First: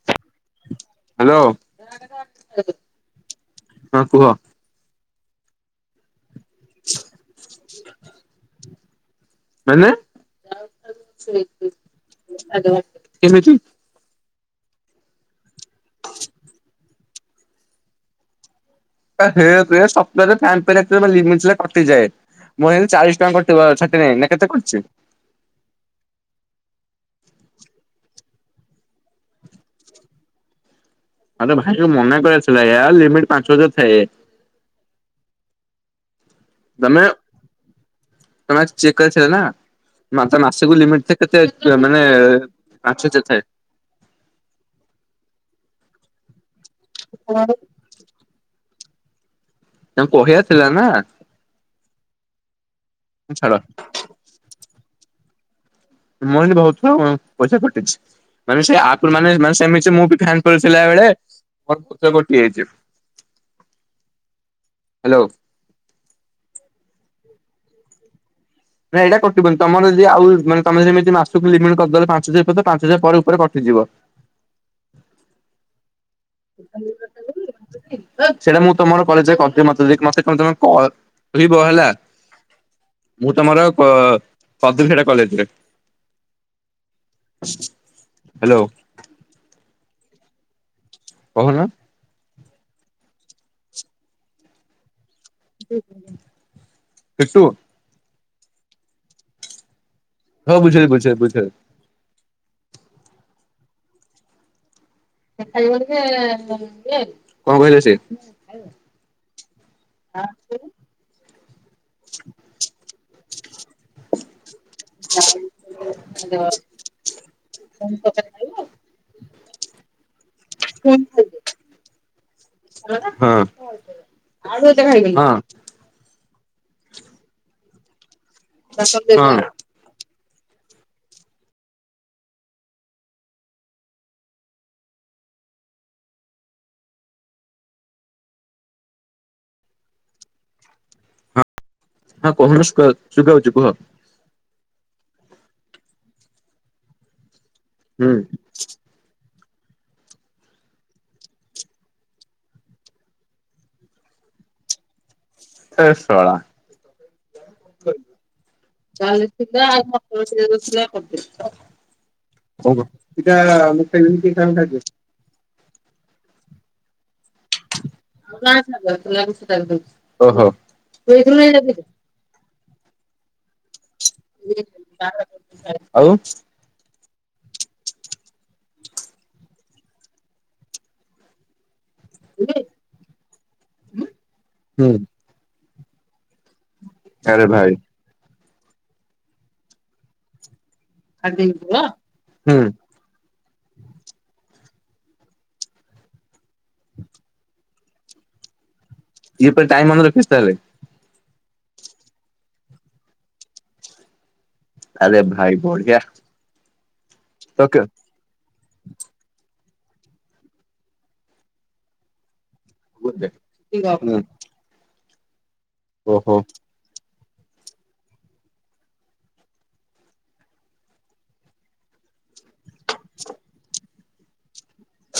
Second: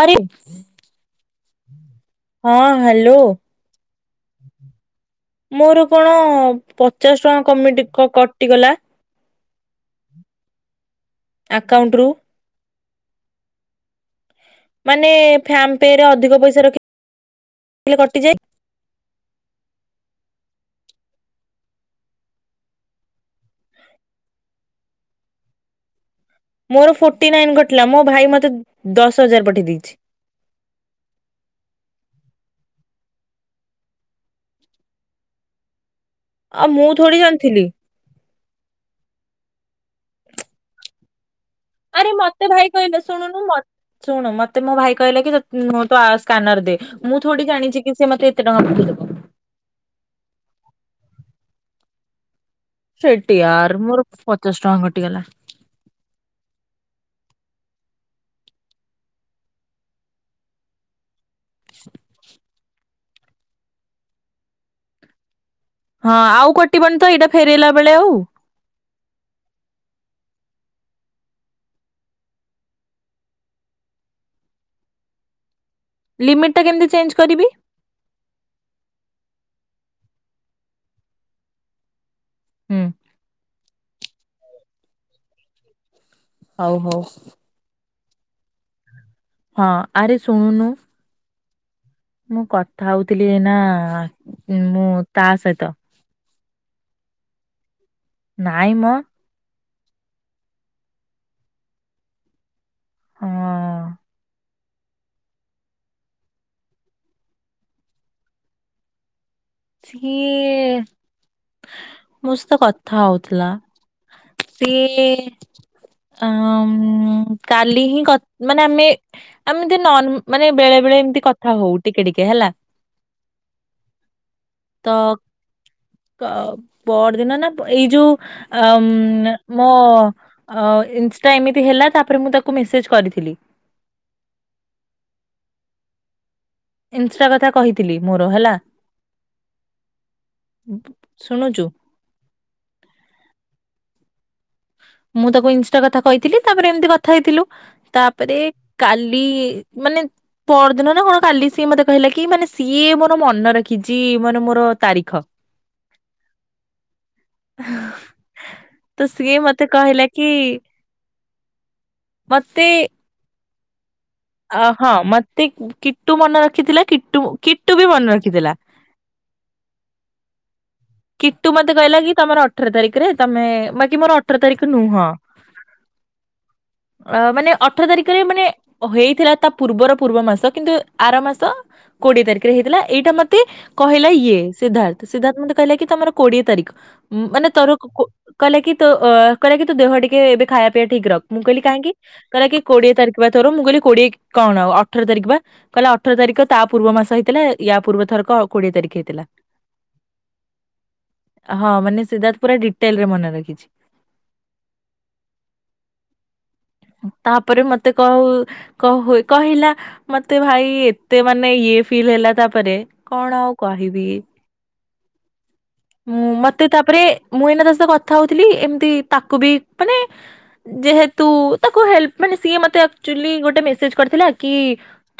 ଆରେ ହ୍ୟାଲୋ ହଁ ହ୍ୟାଲୋ। ହଁ କୁହ ମୋର କଣ ପଚାଶ ଟଙ୍କା କମି କଟିଗଲା। ମାନେ ଆକାଉଣ୍ଟ ରୁ କେମିତି? ମାନେ ଫାମ୍ ପେ ରେ ଅଧିକ ପଇସା ରଖି ଏଲେ କଟିଯାଏ। ଆରେ ହେ ସଫ୍ଟୱାର୍ ଫ୍ୟାମ୍ ପେ ରଖିଲେ ଲିମିଟ୍ ଥିଲେ କଟିଯାଏ। ମୁଁ ଚାଳିଶ ଟଙ୍କା କରିଥିବ ଛା ନାଇଁ କେତେ କରିଛି। ମୋର ଫୋର୍ଟି ନାଇନ କଟିଲା। ମୋ ଭାଇ ମତେ ଦଶ ହଜାର ପଠେଇ ଦେଇଛି। ଆରେ ଭାଇକୁ ମନା କରିବା ଥିଲା ୟାର ଲିମିଟ ପାଞ୍ଚ ହଜାର ଥାଏ। ଆଉ ମୁଁ ତମେ ଥୋଡି ଜାଣିଥିଲି। ତମେ ଚେକ୍ କରିଥିଲେ ନା ମାସକୁ ଲିମିଟ କେତେ ମାନେ ଆରେ ମତେ ଭାଇ କହିଲେ ମାଛ ଶୁଣୁନୁ ଚଥାଏ। ମ ଶୁଣୁ ମତେ ମୋ ଭାଇ କହିଲା କି ତୋ ସ୍କାନର ଦେ ମୁଁ ଥୋଡି ଜାଣିଚି କି ସେ ମତେ ଏତେ ଟଙ୍କା ପଢ଼େଇ ଦବ। ତାଙ୍କୁ କହିଆ ଥିଲା ନା। ସେଟି ଛାଡ ଆର ମୋର ପଚାଶ ଟଙ୍କା କଟିଗଲା। ମର ଏନ୍ତି ବହୁତ ଥର ପଇସା କଟିଛି। ମାନେ ସେ ଆଖୁଳୁ ମାନେ ସେ ମୁଁ ଫ୍ୟାନ ତଳେ ଥିଲା ବେଳେ। କଟି ଯାଇଛି ହ୍ୟାଲୋ। ହଁ ଆଉ କଟିବନି ତ ଏଇଟା ଫେରେଇଲା ବେଳେ ଆଉ। ନାଁଇ ଏଇଟା କଟିବନି ତମର ଯଦି ଆଉ ମାନେ ତମେ ତ ଯେମିତି ମାସକୁ ଲିମିଟ କରିଦେଲ ପାଞ୍ଚ ହଜାର ପାଞ୍ଚ ହଜାର ପରେ ଉପରେ କଟିଯିବ। ଲିମିଟ୍ ଟା କେମିତି ଚେଞ୍ଜ କରିବି। ସେଇଟା ମୁଁ ତମର କଲେ ଯ କରିଥିଲି ମତେକି ମତେ ତମେ କ କହିବ ହେଲା। ହୁଁ ମୁଁ ତମର ପଦୁ ଫେଡା କଲେଜରେ ହଉ ହଉ ହ୍ୟାଲୋ। ହଁ ଆରେ ଶୁଣୁନୁ। କହୁନ। ମୁଁ କଥା ହଉଥିଲି ନା ମୁଁ ତା ସହିତ କିଟୁ ନାହିଁ ମୋ ହଁ ବୁଝିଅଲି ବୁଝିଅଲି ବୁଝିଅଲି। ହଁ। ଖ ଯେଏ କଣ କହିଲ ସିଏ [unintelligible] ସିଏ ମୋ ସହ ତ କଥା ହଉଥିଲା ସିଏ ଆଁ କାଲି ହିଁ କ ମାନେ ଆମେ ଆମତି ନନ୍ ମାନେ ବେଳେ ବେଳେ ଏମିତି କଥା ହଉ ଟିକେ ଟିକେ ହେଲା। ହଁ ହଁ। ତ ପରଦିନ ନା ଏଇ ଯୋଉ ହଁ। ଆଁମ ଅ ଇଁଷ୍ଟା ଏମିତି ହେଲା ତାପରେ ମୁଁ ତାକୁ ମେସେଜ କରିଥିଲି ଇନଷ୍ଟା କଥା କହିଥିଲି ମୋର ହେଲା। ଶୁଣୁଚୁ? ହଁ କହୁନ ଶୁଭା-ଶୁଭାଉଛୁ କୁହ? ମୁଁ ତାକୁ ଇଂଷ୍ଟା କଥା କହିଥିଲି ତାପରେ ଏମିତି କଥା ହେଇଥିଲୁ ହୁଁ ତାପରେ କାଲି ମାନେ ପରଦିନ ନା କଣ କାଲି ସିଏ ମତେ କହିଲା କି ମାନେ ସିଏ ମୋର ମନେ ରଖିଛି ମାନେ ମୋର ତାରିଖ। ! ! ! ! ! ! ! ! ! ! ତ ଚାଲି ସିଏ ମତେ ଥିଲା ଆ କହିଲା କି କରିଦ କରିଦେଲି ତ କଁ କରି [unintelligible] ଇଟା [inaudible] ଅହଁ ମତେ କିଟୁ ମନେ ରଖିଥିଲା କିଟୁ କିଟୁ ବି ମନେ ରଖି ଓହୋ। କିଟୁ ମତେ କହିଲା କି ତମର ଅଠର ତାରିଖରେ ତମେ ବାକ ମୋର ଅ ଅଠର ତାରିଖ ନୁହଁ ଆଉ ମାନେ ଅଠର ତାରିଖରେ ମାନେ ଓ ହେଇଥିଲା ତା ପୂର୍ବର ପୂର୍ବ ମାସ କିନ୍ତୁ ଆର ମାସ। କୋଡିଏ ତାରିଖରେ ହେଇଥିଲା ଏଇଟା ମତେ କହିଲା ଇଏ ହୁଁ ସିଦ୍ଧାର୍ଥ ସିଧାତ୍ କହିଲା କି ତମର କୋଡିଏ ତାରିଖ ଆରେ ମାନେ ଭାଇ ତୋର କୋ କହିଲା କି ତୋ କହିଲା କି ତୋ ଦେହ ଟିକେ ଏବେ ଖାଇବା ପିଇବା ଠିକ ରଖ। ମୁଁ କହିଲି କାହିଁକି? କହିଲା କି ହୁଁ କୋଡିଏ ତାରିଖ ତୋର ମୁଁ କହିଲି କୋଡିଏ କଣ ଅଠର ତାରିଖବା କହିଲା ଅଠର ତାରିଖ ତା ପୂର୍ବ ମାସ ହେଇଥିଲା ୟା ପୂର୍ବ ତାରିଖ କୋଡିଏ ତାରିଖ ହେଇଥିଲା। ଇଏ ପୁରା ଟାଇମ୍ ମନେ ରଖିଛି ତାହେଲେ। ହଁ ମାନେ ସିଦ୍ଧାର୍ଥ ପୁରା ଡିଟେଲ ରେ ମନେ ରଖିଛି। ଆରେ ଭାଇ ବଢ଼ିଆ। ତାପରେ ମତେ କହୁ କହୁଏ କହିଲା ମତେ ଭାଇ ଏତେ ମାନେ ଇଏ ଫିଲ୍ ହେଲା ତାପରେ। କଣ ଆଉ କହିବି? ହୁଁ ମତେ ତାପରେ ମୁଁ ଏଇନା ତା ସ କଥା ହଉଥିଲି ଏମିତି ତାକୁ ବି ମାନେ ଯେହେତୁ ତାକୁ ହେଲ୍ପ୍ ମାନେ ସିଏ ମୋତେ ଆକ୍ଚୁଲି ଗୋଟେ ମେସେଜ କରିଥିଲା କି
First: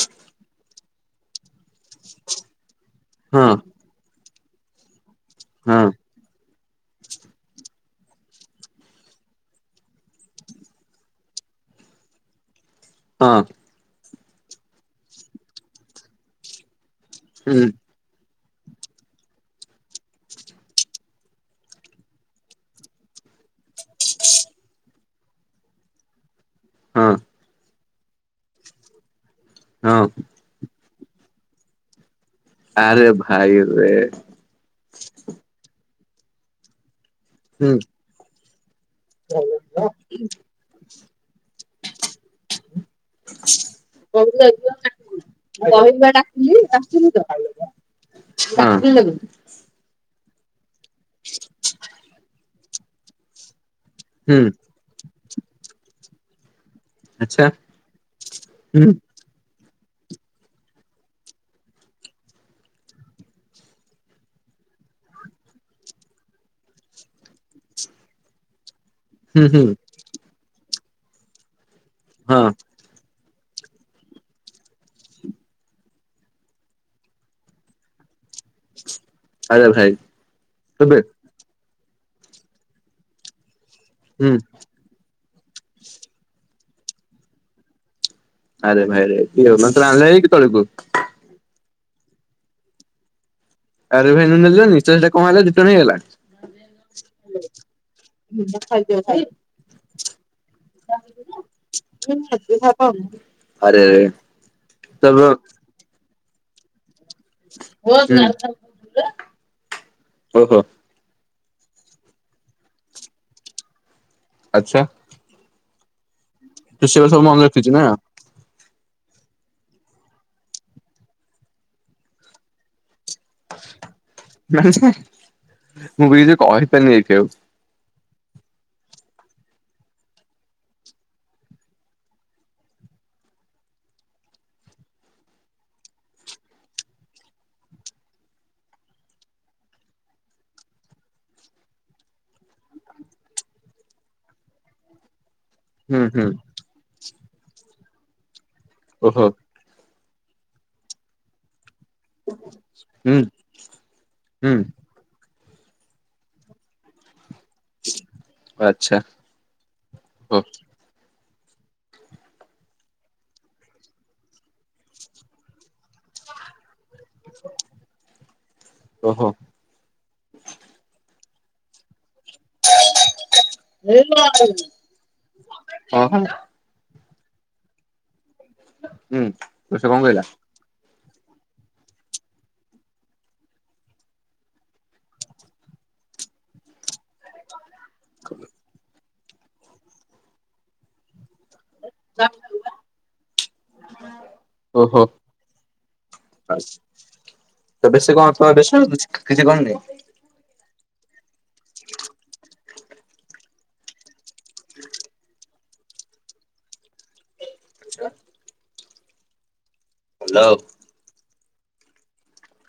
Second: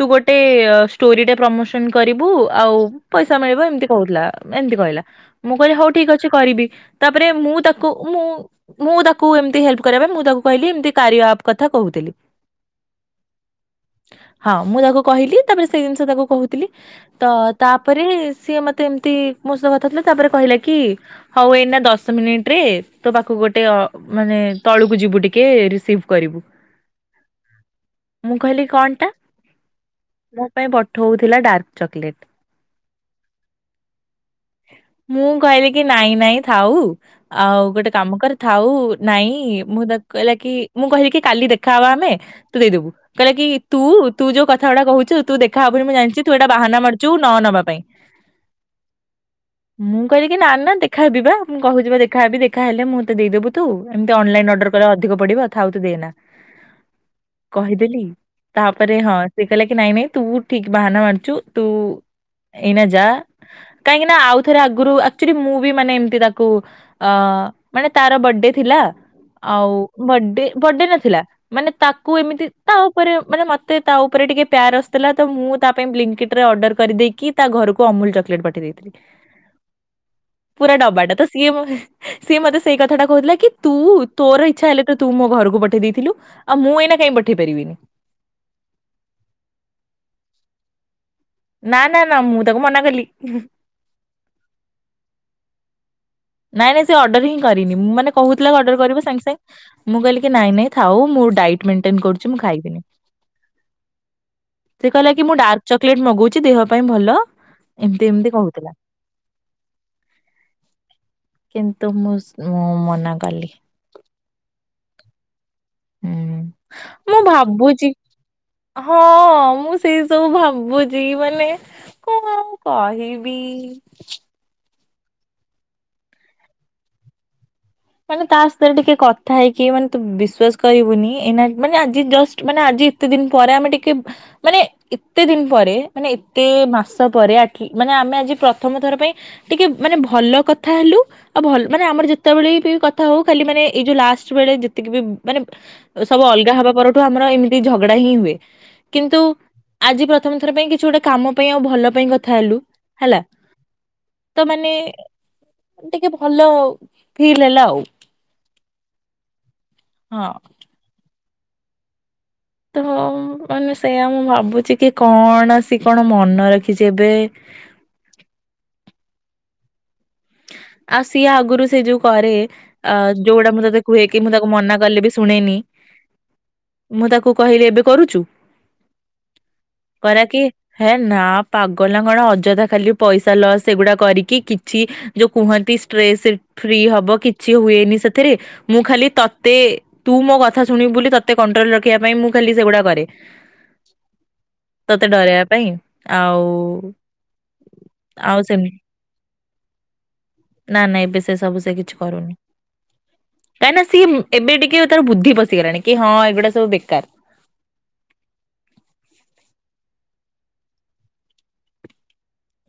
ତୁ ଗୋଟେ ଷ୍ଟୋରିରେ ପ୍ରମୋସନ କରିବୁ ଆଉ ପଇସା ମିଳିବ ଏମିତି କହୁଥିଲା ଏମିତି କହିଲା ମୁଁ କହିଲି ହଉ ଠିକ ଅଛି କରିବି। ତାପରେ ମୁଁ ତାକୁ ମୁଁ ମୁଁ ତାକୁ ଏମିତି ହେଲ୍ପ କରିବା ପାଇଁ ମୁଁ ତାକୁ କହିଲି ଏମତି କାରିୟା ଆପ୍ କଥା କହୁଥିଲି। ହଁ ହଁ ମୁଁ ତାକୁ କହିଲି ତାପରେ ସେଇ ଜିନିଷ ତାକୁ କହୁଥିଲି ତ ତା ତା ପରେ ସିଏ ମତେ ଏମିତି ମୋ ସହ କଥା ହଉଥିଲା ତାପରେ କହିଲା କି? ହଉ ଏଇନା ଦଶ ମିନିଟ ରେ ତୋ ପାଖକୁ ଗୋଟେ ମାନେ ତଳକୁ ଯିବୁ ଟିକେ ରିସିଭ୍ କରିବୁ। ହଁ। ମୁଁ କହିଲି କଣ ଟା? ହଁ। ମୋ ପାଇଁ ପଠଉଥିଲା ଡାର୍କ ଚକଲେଟ୍। ଆରେ ଭାଇରେ ମୁଁ କହିଲି କି ନାଇଁ ନାଇଁ ଥାଉ ଆଉ ଗୋଟେ କାମ କରେ। ଥାଉ ନାଇଁ ମୁଁ ତାକୁ କହିଲା କି ମୁଁ କହିଲି କି କାଲି ଦେଖାହବା ଆମେ ତୁ ଦେଇଦବୁ। କହିଲେ କି ତୁ ତୁ ଯୋଉ କଥା ଗୁଡା କହୁଛୁ ତୁ ଦେଖା ହବନ ମୁଁ ଜଣିଛି ତୁ ଏଇଟା ବାହାନା ମାରୁଛୁ ନବା ପାଇଁ ହଁ ମୁଁ କହିଲି ନା ନା ଦେଖାହେବି ବା ମୁଁ କହୁଛି ବା ଦେଖାହବି ଦେଖାହଲେ ମୁଁ ମତେ ଦେଇଦବୁ ଏମତି ଅନଲାଇନ ଅର୍ଡର କଲେ ଅଧିକ ପଡିବ ଥାଉ ତୁ ଦେଏ ନା। କହିଦେଲି ତାପରେ ହଁ। ସେ କହିଲା କି ନାଇଁ ନାଇଁ ତୁ ଠିକ ବାହାନା ମାରୁଛୁ ତୁ ଏଇନା ଯା କାହିଁକି ନା ଆଉ ଥରେ ଆଗରୁ ଆକୁଚୁଲି ମୁଁ ବି ମାନେ ଏମିତି ତାକୁ ଅ ମାନେ ତାର ବର୍ଥଡେ ଥିଲା ଆଉ ବଡଡେ ବଡଡେ ନଥିଲା ମାନେ ତାକୁ ଏମିତି ତା ଉପରେ ମାନେ ମତେ ତା ଉପରେ ଟିକେ ପ୍ୟାର ଆୁଥିଲା ତ ମୁଁ ତା ପାଇଁ ବ୍ଙ୍କଟ ରେ ଅର୍ଡର କରିଦେଇକି ତା ଘରକୁ ଅମୁଲ ଚକଲେଟ ପଠେଇ ଦେଇଥିଲି ପୁରା ଡବାଟା ତ ସିଏ ସିଏ ମତେ ସେଇ କଥାଟା କହୁଥିଲା କି ତୁ ତୋର ଇଚ୍ଛା ହେଲେ ତୁ ମୋ ଘରକୁ ପଠେଇ ଦେଇଥିଲୁ ଆଉ ମୁଁ ଏଇନା କାଇଁ ପଠେଇ ପାରିବିନି ଆରେ ଭାଇରେ ମନ୍ତ୍ର ଆିଲ ହେଇ କି ତଳକୁୁ ନା ନା ନା ମୁଁ ତାକୁ ମନା କଲି। ଆରେ ଭାଇନୁ ନେଲନି ସେଇଟା କଣ ହେଲା ରିଟନ ହିଁ ହେଲା। ନାଇଁ ନାଇଁ ସେ ଅର୍ଡର ହିଁ କରିନି ମୁଁ ମାନେ କହୁଥିଲା ଅର୍ଡର କରିବ ସାଙ୍ଗେ ସାଙ୍ଗେ ମୁଁ କହିଲି ନାଇଁ ନାଇଁ ଥା ମୁ ଡାଇଟ୍ ମେନ୍‌ଟେନ୍ କରୁଛି ମୁଁ ଖାଇିବିନି ଆରେରେ ସେ କହିଲା କି ମୁଁ ଡାର୍କ ଚକୋଲେଟ ମଗଉଛି ଦେହ ପାଇଁ ଭଲ। ଏମିତି ଏମିତି କହୁଥିଲା କିନ୍ତୁ ମୁଁ ମୁଁ ମନା କଲି ଆଚ୍ଛା ହୁଁ ତୁ ସେଗୁରା ମୁଁ ସବୁ ମନେ ରଖିଛୁ ନା ଭାବୁଛି। ହଁ ମୁଁ ସେଇ ସବୁ ଭାବୁଛି ମାନେ କଣ କହିବି ମାନେ ମୁଁ ବିଛି କହିପାରନି ଏଉ ମାନେ ତା ସାରେ ଟିକେ କଥା ହେଇକି ମାନେ ତୁ ବିଶ୍ଵାସ କରିବୁନି ଏନା ମାନେ ଆଜି ଜଷ୍ଟ ମାନେ ଆଜି କେତେ ଦିନ ପରେ ଆମେ ଟିକେ ମାନେ ଏତେ ଦିନ ପରେ ମାନେ ଏତେ ମାସ ପରେ ମାନେ ଆମେ ଆଜି ପ୍ରଥମ ଥର ପାଇଁ ଟିକେ ମାନେ ଭଲ କଥା ହେଲୁ ଆଉ ଭଲ ମାନେ ଆମର ଯେତେବେଳେ କଥା ହଉ ଖାଲି ମାନେ ଏଇ ଯୋଉ ଲାଷ୍ଟ ବେଳେ ଯେତିକି ବି ମାନେ ହୁଁ ସବୁ ହୁଁ ଅଲଗା ହବା ପରେ। ଆମର ଏମିତି ଝଗଡା ହିଁ ହୁଏ। କିନ୍ତୁ, ଓହୋ ଆଜି ପ୍ରଥମ ଥର ପାଇଁ କିଛି ଗୋଟେ କାମ ପାଇଁ ଆଉ ଭଲ ପାଇଁ କଥା ହେଲୁ ହୁଁ ହେଲା ତ ହୁଁ ମାନେ ଟିକେ ଭଲ ଫିଲ୍ ହେଲା ଆଉ। ଆଚ୍ଛା ହଁ। ଓ ତ ମାନେ ସେଇୟା ମୁଁ ଭାବୁଛି କି କଣ ଆସି କଣ ମନ ରଖି କି ଯେବେ ଓହୋ ଆଉ ସିଏ ଆଗରୁ ସେ ଯୋଉ କରେ ଅ ଯୋଉଗୁଡା ମୁ କୁହେ କି, ମୁଁ ତାକୁ ମନା କଲି ବି ଶୁଣେନି। ହଁ ମୁଁ ତାକୁ କହିଲି ଏବେ କରୁଛୁ। ହୁଁ ତ ସେ କଣ କହିଲା? କହିଲାକି ହେ ନା ପାଗଲା କଣ ଅଯଥା ଖାଲି ପଇସା ଲସ୍ ସେଗୁଡା କରିକି କିଛି ଯୋଉ କୁହନ୍ତି ଷ୍ଟ୍ରେସ୍ ଫ୍ରି ହବ କିଛି ହୁଏନି ସେଥିରେ ମୁଁ ଖାଲି ତେ ତୁ ମୋ କଥା ଶୁଣିବୁ ବୋଲି ତତେ କଣ୍ଟ୍ରୋଲ ରଖିବା ପାଇଁ ମୁଁ ଖାଲି ସେଗୁଡା କରେ ଓହୋ। ତତେ ଡରାଇବା ପାଇଁ ଆଉ ତ ବେଶୀ କଣ ଆଉ ତମେ ବେଶୀ ସେମତି। କିଛି କଣନାଇଁ ନା ନା ଏବେ ସେ ସବୁ ସେ କିଛି କରୁନି କାହିଁକିନା ସିଏ ଏବେ ଟିକେ ତାର ବୁଦ୍ଧିଶିଗଲାଣି କି ହଁ ଏଗୁଡ଼ା ସବୁ ବେକାର ହ୍ୟାଲୋ।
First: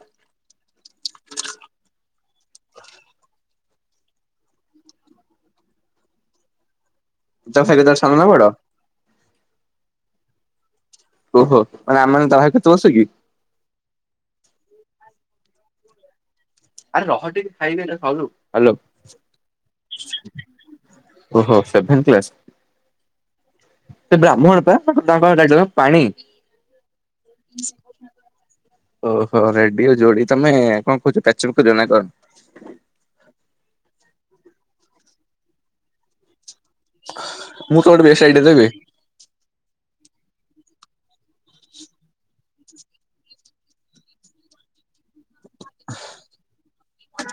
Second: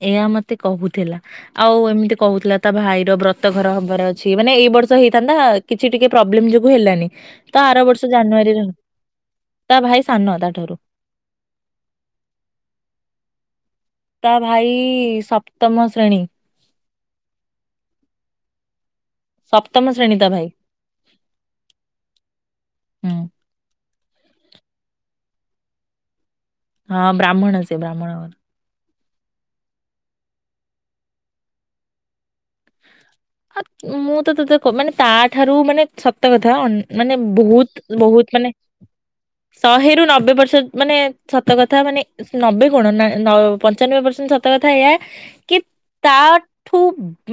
ଏହା ମତେ କହୁଥିଲା। ଆଉ ଏମିତି କହୁଥିଲା ତା ଭାଇର ବ୍ରତ ଘର ହବାର ଅଛି ମାନେ ଏଇ ବର୍ଷ ହେଇଥାନ୍ତା କିଛି ଟିକେ ପ୍ରୋବ୍ଲେମ ଯୋଗୁ ହେଲାନି ତମ ତ ଭାଇ ଆର କେତେବେଳେ ବର୍ଷ ସାନ ନା ବଡ? ଜାନୁଆରୀରେ ହ ବ। ତା ଭାଇ ସାନ ତାଠାରୁ। ଓହୋ ମାନେ ଆମେ ମାନେ ତା ଭାଇ କେତେ ବର୍ଷ କି? ତା ଭାଇ ସପ୍ତମ ଶ୍ରେଣୀ ହେଲୋ। ସପ୍ତମ ଶ୍ରେଣୀ ତା ଭାଇ। ଓହୋ ସେଭେନ କ୍ଲାସ। ହୁଁ ସେ ବ୍ରାହ୍ମଣ ପା ତାଙ୍କ ପାଖକୁ ଟାଇଟଲ କଣ ପାଣି। ହଁ, ବ୍ରାହ୍ମଣ ସେ ବ୍ରାହ୍ମଣ ଘର। ଓହୋ ରେଡି ହେଲାନି ତମେ କଣ କହୁଛ ପ୍ୟାଚୁର କରିବା ନା କଣ? ଆ ମୁଁ ତତେ ମାନେ ତା ଠାରୁ ମାନେ ସତ କଥା ଅନ ମାନେ ମୁଁ ବହୁତ ତ ଗୋଟେ ବେଷ୍ଟ ବହୁତ ଆଇଡିଆ ମାନେ ଦେବି ଶହେରୁ ନବେ ପର୍ସେଣ୍ଟେଜ୍ ମାନେ ସତ କଥା ମାନେ ନବେ କଣ ନା ପଞ୍ଚାନବେ ପରସେଣ୍ଟ ସତ କଥା ଏୟା କି ତାଠୁ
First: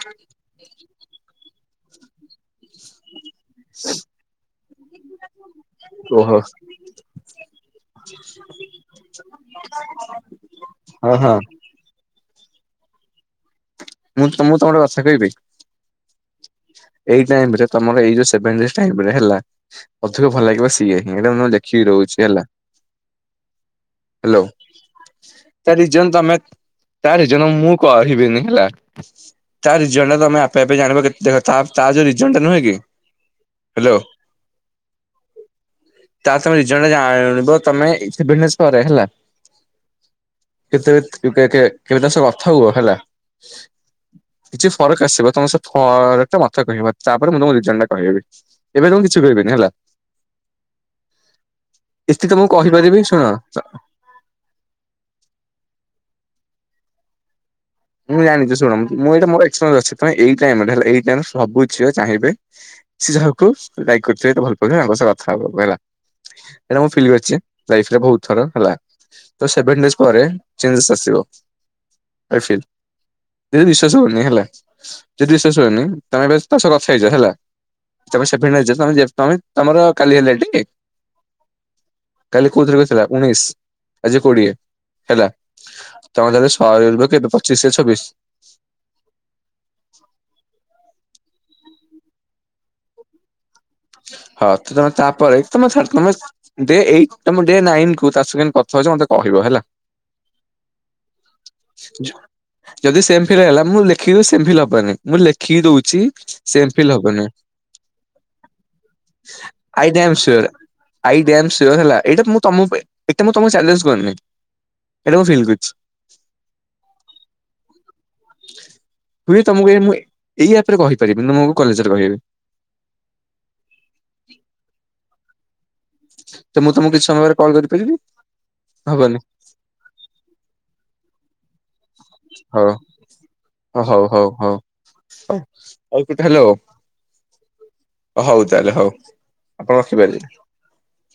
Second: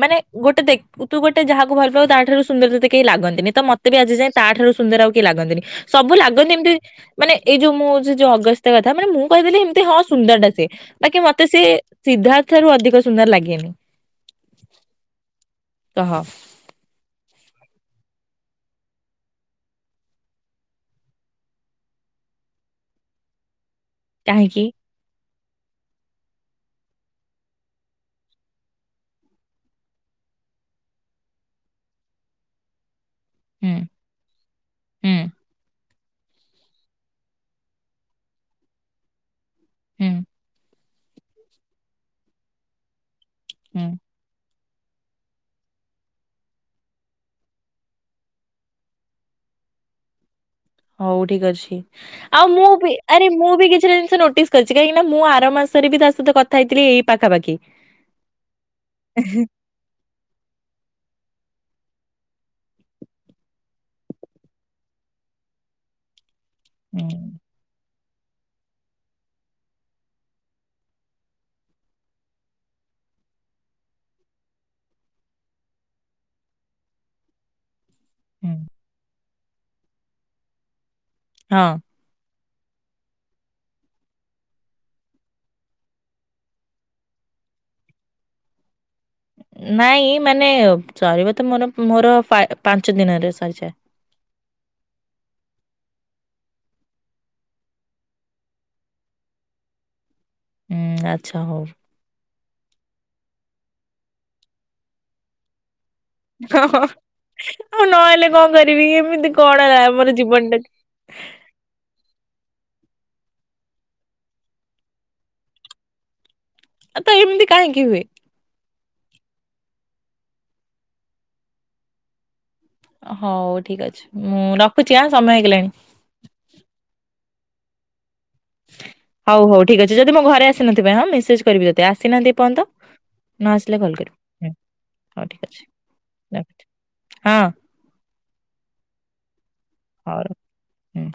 ମାନେ ଗୋଟେ ଦେଖ ତୁ ଗୋଟେ ଯାହାକୁ ଭଲ ପାଇବୁ ତା ଠାରୁ ସୁନ୍ଦର ତତେ କେହି ଲାଗନ୍ତିନି। ତ ମତେ ବି ଆଜି ଯାଏ ତାଠାରୁ ସୁନ୍ଦର ଆଉ କି ଲାଗନ୍ତିନି ସବୁ ଓହୋ ଲାଗନ୍ତି ଏମିତି ମାନେ ଏଇ ଯୋଉ ମୁଁଉଛି ଯୋଉ ଅଗସ୍ତ୍ୟ କଥା ମାନେ ମୁଁ କହିଦେଲି ଏମିତି ହଁ ସୁନ୍ଦର ଟା ସିଏ ହଁ ବାକି ହଁ। ମତେ ସେି ସିଦ୍ଧାର୍ଥରୁ ଅଧିକ ସୁନ୍ଦର ଲାଗେନି। ମୁଁ ତମ [unintelligible] କହ। ଏଇ ଟାଇମରେ ତମର ଏଇ ଯୋଉ ସେଭେନ ଡେଏଜ୍ ଟାଇମ ରେ ହେଲା ଅଧିକ ଭଲ ଲାଗିବ ସିଏ ହିଁ ଏଟା ମୁ ଲେଖିକି ରହୁଛି ହେଲା। ହ୍ୟାଲୋ। କାହିଁକି? ତାରିଜନ୍ ତମେ ତାରିଜନ୍ ମୁଁ କହିବିନି ହେଲା। ତା ରିଜନ ଟା ତମେ ଆପେ ଆପେ ଜାଣିବ କେତ ଦେଖ ତା ଯୋଉ ରିଜନ ଟା ନୁହେଁ କି ହୁଁ ହେଲୋ। ହୁଁ ତା ତମେ ରିଜନ ଜାଣିବ ତମେ ସେଭେନ ଡେଏଜ୍ ପରେ ହେଲା। ହୁଁ। କେତେଲେ କେ କେବେ ତା ସହ କଥା ହୁଅ ହେଲା। ହୁଁ। କିଛି ଫରକ ଆସିବା ତମର ସେ ଫର ମତେ କହିବ, ତାପରେ ମୁଁ ତମକୁ ରିଜିନ କହିଦେବି ଏବେ ତମକୁ କିଛି କହିବିନି ହେଲା। ହଉ ଠିକ ଅଛି, ଏତିକି ଆଉ ତମକୁ ମୁଁ ବି କହିପାରିବି ଶୁଣ ଆରେ ମୁଁ ବି କିଛି ଟା ଜିନିଷ ନୋଟିସ୍ କରିଛି କାହିଁକି ନା ମୁଁ ଆର ମାସରେ ବି ତା ସହିତ କଥା ହେଇଥିଲି ଏଇ ପାାଖାପାଖି। ମୁଁ ଜାଣିଛି ଶୁଣ ମୁଁ ଏଇଟା ମୋର ଏକ୍ସପେରିଏନସ ଅଛି ତମେ ଏଇ ଟାଇମରେ ହେଲା ଏଇ ଟାଇମ୍ ରେ ସବୁ ଝିଅ ଚାହିଁବେ ସେ ଯାହାକୁ ଲାଇକ୍ କରିଥିଲେ ତ ଭଲ ପାଉ ଥିଲେ ତାଙ୍କ ସହ କଥା ହବ ହେଲା ଏଟା ମୁଁ ହୁଁ ଫିଲିମ୍ ରେ ଅଛି। ଲାଇଫରେ ବହୁତଥର ହେଲା ତ ସେଭେନ୍ ଡେଜ ପରେ ଚେଙ୍ଗେସ ଆସିବ। I feel. ଯଦି ବିଶ୍ବାସ ହୋଉନି ହେଲା। ଯଦି ବିଶ୍ୱାସ ହୋଉନି ତା ମାନେ ତା ସହ କଥା ହେଇ ଯାଅ। ତମେ ହୁଁ। ସେଭେନ ଡେଜରେ ତମେ ଯେ ତମେ ତମର କାଲି ହେଲା ଟି? ହଁ। କାଲି କୋଉ ତାରିଖ ଥିଲା ଉଣେଇଶ ଆଜି କୋଡିଏ ହେଲା। ତମର ଯଦି ସରିବ କେବେ ପଚିଶ ସେ ଛବିଶ। ନାଇଁ ମାନେ ସରିବ ତ ମୋର ମୋର ପାଞ୍ଚ ଦିନରେ ସରିଯାଏ। ହଁ ତ ତମେ ତାପରେ ତମେ ଛାଡ଼ ତମେ ଡେ ଏଇଟ ତମେ ଡେ ନାଇନ୍ କୁ ତା ସଙ୍ଗେ କିନ କଥା ହଉଛ ମତେ କହିବ ହେଲା। ହୁଁ ଆଚ୍ଛା ହଉ। ଯଦି ସେମ ଫିଲ୍ ହେଲା ମୁଁ ଲେଖିକି ସେମ ଫିଲ୍ ହବନି, ମୁଁ ଲେଖିକି ଦଉଛି। ସେମ୍ ହଁ, ଫିଲ୍ ହବନି। ଆଉ ନହେଲେ କଣ କରିବି ଏମିତି କଣ ହେଲା ଆଇ ଡ୍ୟାମ୍ ଆମର ସିଓର ଜୀବନ ଟାକୁ। ଆଇ ଡ୍ୟାମ୍ ସିଓର ହେଲା ଏଇଟା ମୁଁ ତମ ପାଇଁ ଏଟା ମୁଁ ତମକୁ ଚଲେଞ୍ଜ କରିନି। ଏଟା ମୁଁ ଫିଲ୍ କରିଛି। ତ ଏମିତି କାହିଁକି ହୁଏ? ହୁଏ ତମକୁ ମୁଁ ଏଇ ଆପରେ କହିପାରିବି ତମକୁ କଲେଜରେ କହିବି। ହଉ ଠିକ ଅଛି ମୁଁ ରଖୁଛି ଆ ସମୟ ହେଇଗଲାଣି। ତ ମୁଁ ତମକୁ କିଛି ସମୟରେ କଲ୍ କରିପାରିବି ହବନି? ହଉ ହଉ ଠିକ ଅଛି ଯଦି ମୋ ଘରେ ଆସିନଥିବେ ହଁ ମେସେଜ କରିବି ଯଦି ଆସିନାହାନ୍ତି ଏପନ୍ତ। ହଉ ନ ଆସିଲେ ହଉ କଲ ହଉ କରିବି ହଉ ହୁଁ ହଉ ହଉ ଠିକ ଅଛି ରଖୁଛି। ହଁ। ହଉ ତାହେଲେ ହଉ ଆପଣ ହଉ ରଖିପାରିବେ। ହୁଁ।